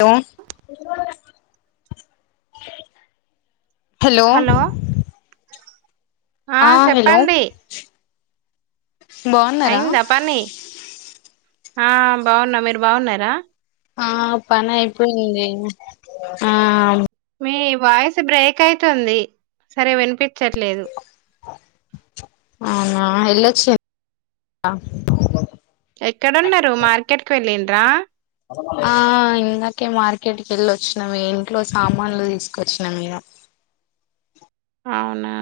హో [inaudible] హలో ఆ హలో బాగున్నారా అయిందా పని ఆ బాగున్నా మీరు బాగున్నారా ఆ పని అయిపోయింది ఆ మీ వాయిస్ బ్రేక్ అయితుంది సరిగా వినిపించట్లేదు అవున అల్లోచి అక్కడ ఉన్నారు మార్కెట్ కి వేలింద్ర ఆ ఇందకే మార్కెట్కి వెళ్ళి వచ్చినమ ఇంట్లో సామాన్లు తీసుకొచ్చినాము ఇగ [inaudible] అవునా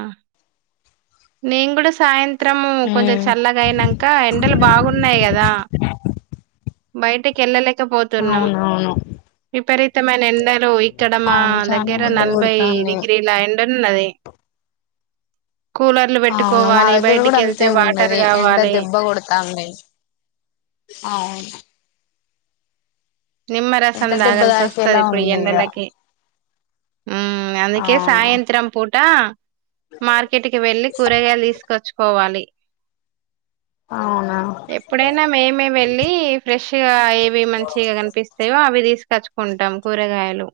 నేన్ కూడా సాయంత్రము కొంచెం ఉమ్ చల్లగా అయినాక ఎండలు బాగున్నాయి కదా బయటకి ఎళ్లలేక అవునవును విపరీతమైన ఎండలు ఇక్కడ మా అవును చానా దగ్గర ఎండ నలభై కొడతాంది డిగ్రీల ఎండలు ఉన్నది అవును మా పెట్టుకోవాలి దగ్గర బయటికి కూడా వెళ్తే అంతే వాటర్ ఉన్నది ఎండ కావాలి దెబ్బ కొడతాంది అవును నిమ్మరసం ఎండ దెబ్బ తాగాల్సొస్తది తాకేలా ఇప్పుడు ఈ ఉంది ఇగ ఎండలకి హ్మ్ అందుకే అవును సాయంత్రం పూటా మార్కెట్ కి వెళ్లి కూరగాయలు తీసుకొచ్చుకోవాలి అవునా ఎప్పుడైనా మేమే వెళ్ళి ఫ్రెష్ గా ఏవి మంచిగా కనిపిస్తాయో అవి తీసుకు తెచ్చుకుంటాం కూరగాయలు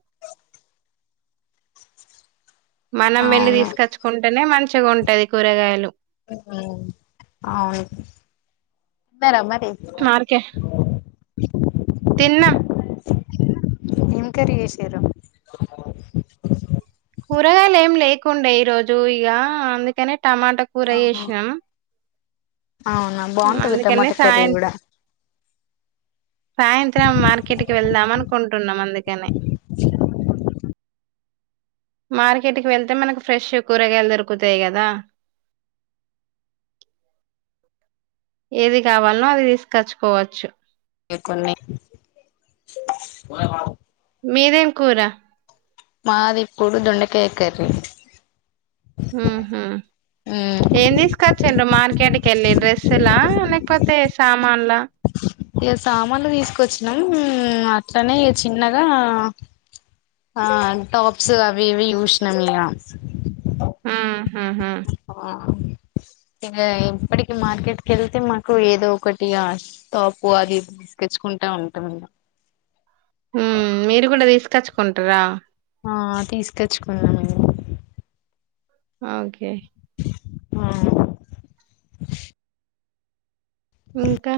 మనం వెళ్లి అవును తీసుకచ్చుకుంటేనే మంచిగా ఉంటది కూరగాయలు ఉమ్ అవును మరి తిన్నారా మరి మేము ఆరుకే తిన్నామ్ ఏం కర్రీ చేశారు కూరగాయలు ఏం లేకుండే ఈరోజు ఇగ అందుకనే టమాటా కూర ఆహా చేసినామ్ అవునా బాగుంటది అందుకనే టమాటా కర్రీ సాయం కూడా సాయంత్రం మార్కెట్ కి వెళ్దాం అనుకుంటున్నాం అందుకనే [inaudible] మార్కెట్ కి వెళ్తే మనకు ఫ్రెష్ కూరగాయలు దొరుకుతాయి కదా అ [inaudible] ఏది కావాలి నో అది తీసుకచ్చుకోవచ్చు ఈ కొన్ని కూరగాయలు మీదేం కూరా మాదిప్పుడు దొండకాయ కర్రీ హ్మ్ హు ఉమ్ ఏం తీసుకచ్చిండ్రు మార్కెట్ కి వెళ్ళి డ్రెస్సులా లేక కొత్తయి సామాన్లు ఇగ సామాన్లు తీసుకొచ్చినాం అట్లనే చిన్నగా ఆ టాప్స్ అవి ఇవి చూసినం ఇగ హ్మ్ హు ఆ ఇక ఇప్పటికి మార్కెట్కి వెళ్తే మాకు ఏదో ఒకటి టాపు అది తెచ్చుకుంటా ఉంటాము ఉమ్ మీరు కూడా తీసుకచ్చుకుంటారా ఆ తీసుకచ్చుకున్నామ్ మేము ఆ ఓకే ఆ ఆ ఇంకా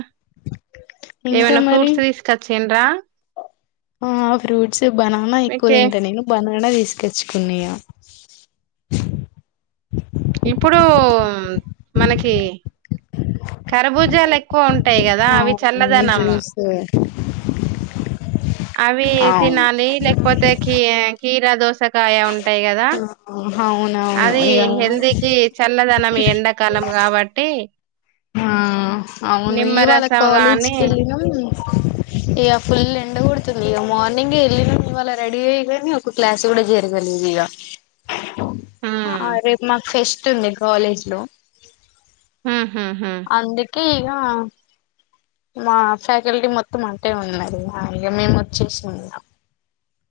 ఇంకా ఏమైనా మరి ఫ్రూట్స్ తీసుకచ్చిండ్రా ఆ ఫ్రూట్స్ బనానా ఎక్కువ ఓకే తింట నేను బ మన తీసుక వచ్చుకున్నాయా ఇప్పుడు మనకి ఖర్బుజాలు ఎక్కువ ఉంటా ఉంటాయి కదా అవి అవును చల్లదనము జ్యూస్ అవి అవును తినాలి లేకపోతే కీ కీరా దోసకాయ ఉంటు ఉంటాయి కదా ఆ అవునవును అది ఇగ హెల్తీకి చల్లదనం ఎండాకాలం కాబట్టి ఆ అవును ఇవాళ నిమ్మరసం గాని కాలేజీకి వెళ్ళినాము ఇక ఫుల్ ఎండగొడుతుంది ఇక మార్నింగ్ వెళ్ళినా ఇవాళ రెడీ అయిగాని ఒక క్లాస్ కూడా జరగలేదు ఇగ హ్మ్ రేపు మాకు ఫెస్ట్ ఉంది కాలేజ్ లో ఉహు హు హు ఇగా మా ఫ్యాకల్టీ మొత్తం అటే ఉన్న ఇగా మేము వచ్చేసిన్నం, ఇగా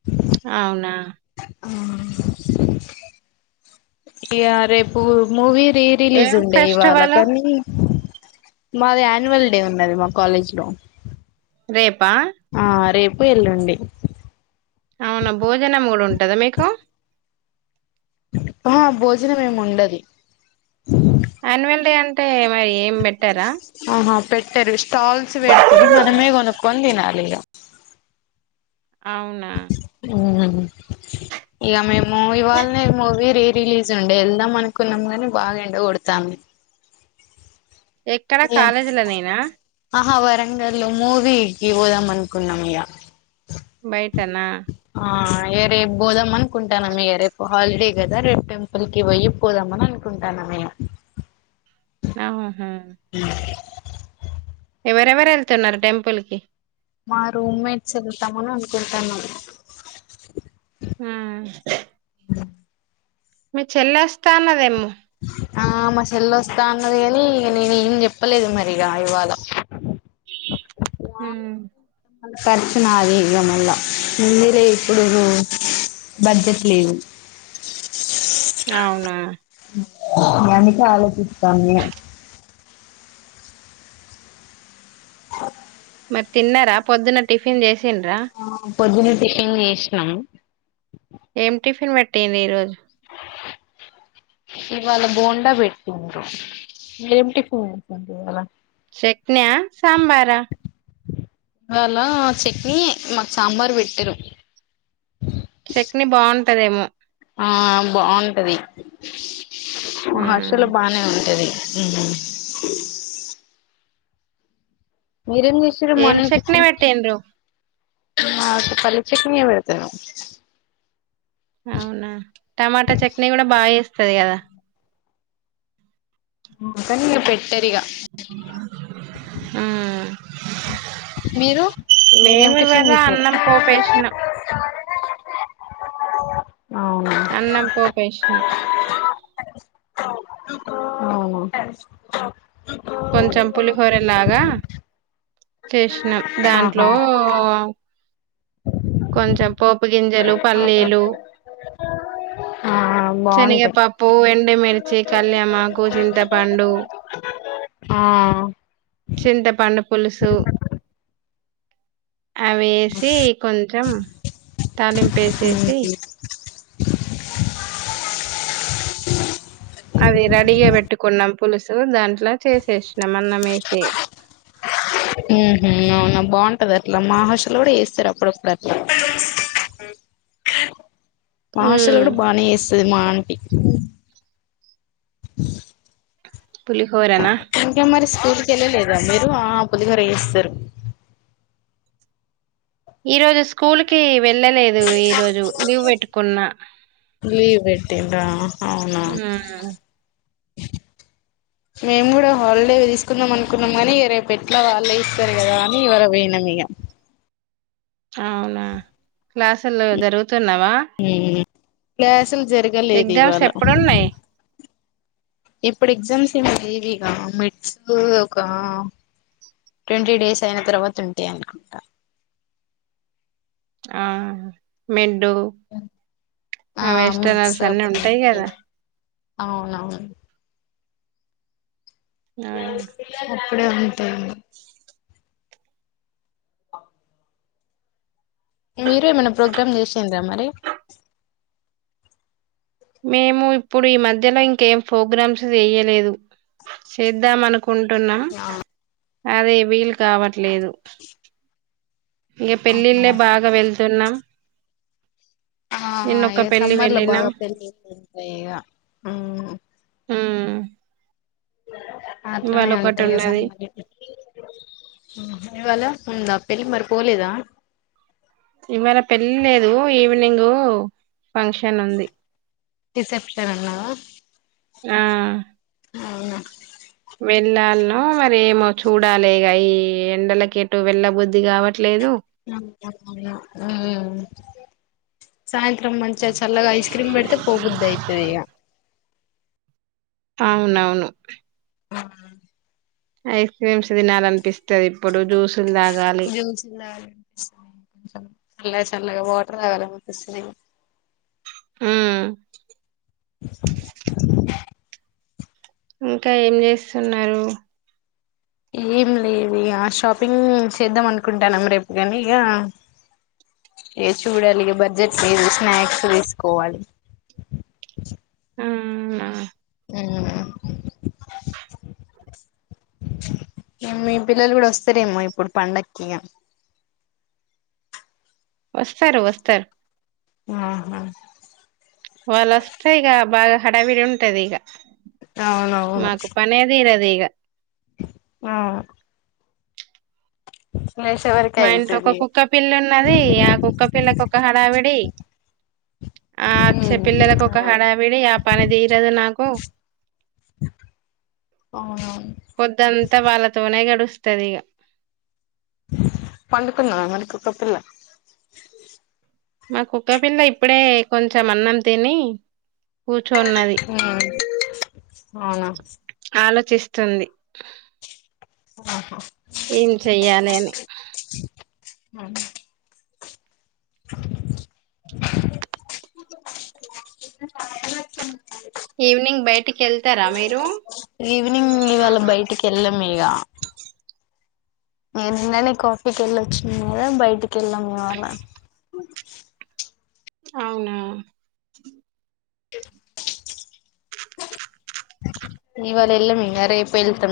[unintelligible] అవునా ఊ ఇగా రేపు మూవీ రీ రిలీజ్ ఏం ఉండే ఇవాళ ఫెస్టివల్ కొన్ని మాది యాన్యువల్ డే ఉన్నది, మా కాలేజ్ లో రేపా ఆ రేపు, ఎల్లుండి అవునా భోజనం కూడా ఉంటదా మీకు ఆ భోజనం ఏమి ఉండదు, యాన్యువల్ డే అంటే అక్కడ ఏం పెట్టారా, తేర స్టాల్స్ పేడతరు మనమే కొన్నుకొన్ని తిన్నాలిగా, అవునా ఊ ఇగా మీ మమ్మీ వాళ్ళనే మూవీ రీ రిలీజ్ ఉండే వెళ్దాం అనుకున్నాం, గాని బాగా ఎండకోడతందిగా, ఎక్కడ ఇగా కాలేజీలనేనా ఆహా వ వరంగల్లో మూవీకి పోదాం అనుకున్నాం, ఇగా బయటనా ఆ రేపు పోదాం అనుకుంటాన్నం రేపు హాలిడే కదా రేపు టెంపుల్ కి పోయి పోదామని అనుకుంటున్నా, ఉంటానము ఇగా ఆహా ఎవరెవరు వెళ్తున్నారు టెంపుల్ కి మా రూమ్ మేట్స్ వెళ్తామని అనుకుంటాన్నం, ఆ [unintelligible] మీ చెల్లే వస్తా అన్నదేమో [unintelligible] ఆ మా చెెల్ల వస్తాన్నది కాని నేను ఏం చెప్పలేదు మరి ఇక ఇవాళ హు తప్పు నాదె ఇగ మళ్ల ముందె చేప్పుడు, బడ్జెట్ లేవు అవునా ఇగా అందుకే ఆలోచిస్తాన్న, ఇగా అ మరి తిన్నారా పొద్దున్న టిఫిన్ చేసిండ్రా పొద్దున టిఫిన్ చేసినాం ఏం టిఫిన్ పెట్టింది, ఈ రోజు [unintelligible] ఇవాళ బోండా పెట్టిండు మీరేమిటిఫిన్ చేసారు ఇవాళ, చెక్నా, సాంబారా ఇవాళ చట్నీ మాకు సాంబార్ పెట్టిరు. చట్నీ బాగుంటదేమో ఆ బాగుంటది ఉమ్ హాస్టలా బానే ఉంటది. ఉ మీరేం చేసిర్రు ఏం మార్నింగ్ చట్నీ టిఫిన్ పెట్టిండ్రు ఆ ఉత్త పల్లి చట్నీ నే పెడతారు. అవునా టమాటా చట్నీ కూడా బాగా చేస్తది కదా, కాని పెట్టరిగా, ఆ మీరు మీరేం టిఫిన్ తీసిర్రు అన్నం పోపేసినాం అవునా అన్నం పోపేసిన ఆ కొంచెం పులిహోరలాగా చేసినా దాంట్లో ఆహా కొంచెం పోపు గింజలు పల్లీలు ఆ బాగుంటాయి శనగపప్పు ఎండుమిర్చి కల్యామకుచింతపండు ఆ చింత పండు పులుసు అవేసి కొంచెం తలిింపు వేసేసి ఉహు అది రెడీగా పెట్టుకున్నాం పులుసు దాంట్ల చేసేసినం మ్ హు అవున బాగుంటది అట్లా మా హాస్టల్లో కూడా చెస్తారు అప్పుడప్పుడు అట్లా మా హాస్టల్లో ఉమ్ కూడా బానే చేస్తది మా ఆంటి పులి హోరనా టూర్కి వెళ్ళలేదా మీరు ఆ పులిహోర చెస్తారు ఈ రోజు స్కూల్ కి వెళ్ళలేదు ఈరోోజు లీవ్ పెట్టుకున్న లీవ్ పెట్టిన్ర్ర అవునా ఉమ్ మేము కూడా హాలిడే తీసుకుందాం అనుకున్నాంగని ఇగ రేపు ఎట్లా వాళ్ళే ఇస్తారు కదా అని ఇవ్వాళ పోయిన ఇగ అవునా క్లాసుల్లో జరుగుతున్నావా ఉమ్ క్లాసులు జరగలేదు ఎగ్జామ్స్ ఇవాళ ఎప్పుడున్నాయి ఇప్పుడు ఎగ్జామ్స్ ఎం లేవిగా మెట్స్ ఒక ట్వంటీ డేస్ అయిన తర్వాత ఉంటాయి అనుకుంటా ఆ మెడ్ టు ఆ మిడ్స్ వెేస్టనర్స్ అన్నిీ అప్పుడు ఉంటాయి కదా అవునవును ఆ ఇప్పుడే ఉంటాయి మీరు ఏమైనా ప్రోగ్రామ్ చేసిండ్రా మరి మేము ఇప్పుడు ఈ మధ్యల ఇంకేం ప్రోగ్రామ్స్ చేయలేదు చేద్దాం అనుకు కుంటున్నా ఆ అదే వీలు కావట్లేదు ఇంక పెళ్ళిళ్ళే బాగా వెళ్తున్నా ఆహ ఇగ పెళ్లి సమ్మర్ లో వెళ్ళినాం బాగా పెళ్లిళ్లు ఉంటాయి ఇగ ఉమ్ ఇవాళ అట్లనే ఒకటి ఉంటాయి ఇగ ఉన్నది సమ్మర్ లా ఇవాళ ఉందా పెళ్లి మరి పోలేదా నింగ్ ఫంక్షన్ ఉంది రీసెప్షన్ అన్నావా అవునా వెళ్ళాల్నో మరేమో చూడాలే ఈ ఎండలకి ఎటు వెళ్ళబుద్ది కావట్ హు సాయంత్ త్రం మంచిగా చల్లగా ఐస్ క్రీమ్ పెడితే పోబుద్ది అయితది ఇగ అవునవును హుమ్మ్ ఐస్ క్రీమ్స్ తినాలనిపిస్తది ఇప్పుడు జ్యూస్ జ్యూ చల్లగా చల్లగా వాటర్ తాగాలనిపిస్తది మ్మ్ ఇంకా ఏం చేస్తున్నారు ఏం లేదు ఇక షాపింగ్ చేద్దాం అనుకుంటానం రేపు కానీ ఇక ఏ చూడాలిగ బడ్జెట్ మీదు స్నాక్స్ తీసుకోవాలి మ్మ్ ఆ మ్మ్ మీ పిల్లలు కూడా వస్తారేమో ఇప్పుడు పండక్కి ఇగా వస్తారు వస్తారు ఆహా వాళ్ళోస్తే ఇక బాగా హడావిడి ఉంటది ఇక మాకు పనే తీరదు ఇగ అవును వరకే మా ఇంట్లో ఒక అయితది ఇగ కుక్క పిల్ల ఉన్నది ఆ కుక్క పిల్లకి ఒక హడావిడి ఆ అచ్చే పిల్లలకు ఒక అవును హడావిడి ఆ పని తీరదు నాకు అవునవును పొద్దంతా వాళ్ళతోనే గడుస్తది ఇక పండుకుంద మరి కుక్క పిల్ల మా కుక్క పిల్ల ఇప్పుడే కొంచెం అన్నం తిని కూర్చోన్నది ఉమ్ అవునా ఆలో చిస్తుంది ఏం చెయ్యాలి అని మ్మ్ ఈవినింగ్ బయటికి వెళ్తారా మీరు ఈవినింగ్ ఇవాళ బయటికి వెళ్ళలేం మిగా నేను నిన్ననే కాఫీకి వెళ్ళొచ్చినను కదా బయటికి వెళ్ళాం ఇవాళ మ అవునా ఓక ఇవాళ [unintelligible] రేపు వెళ్తాం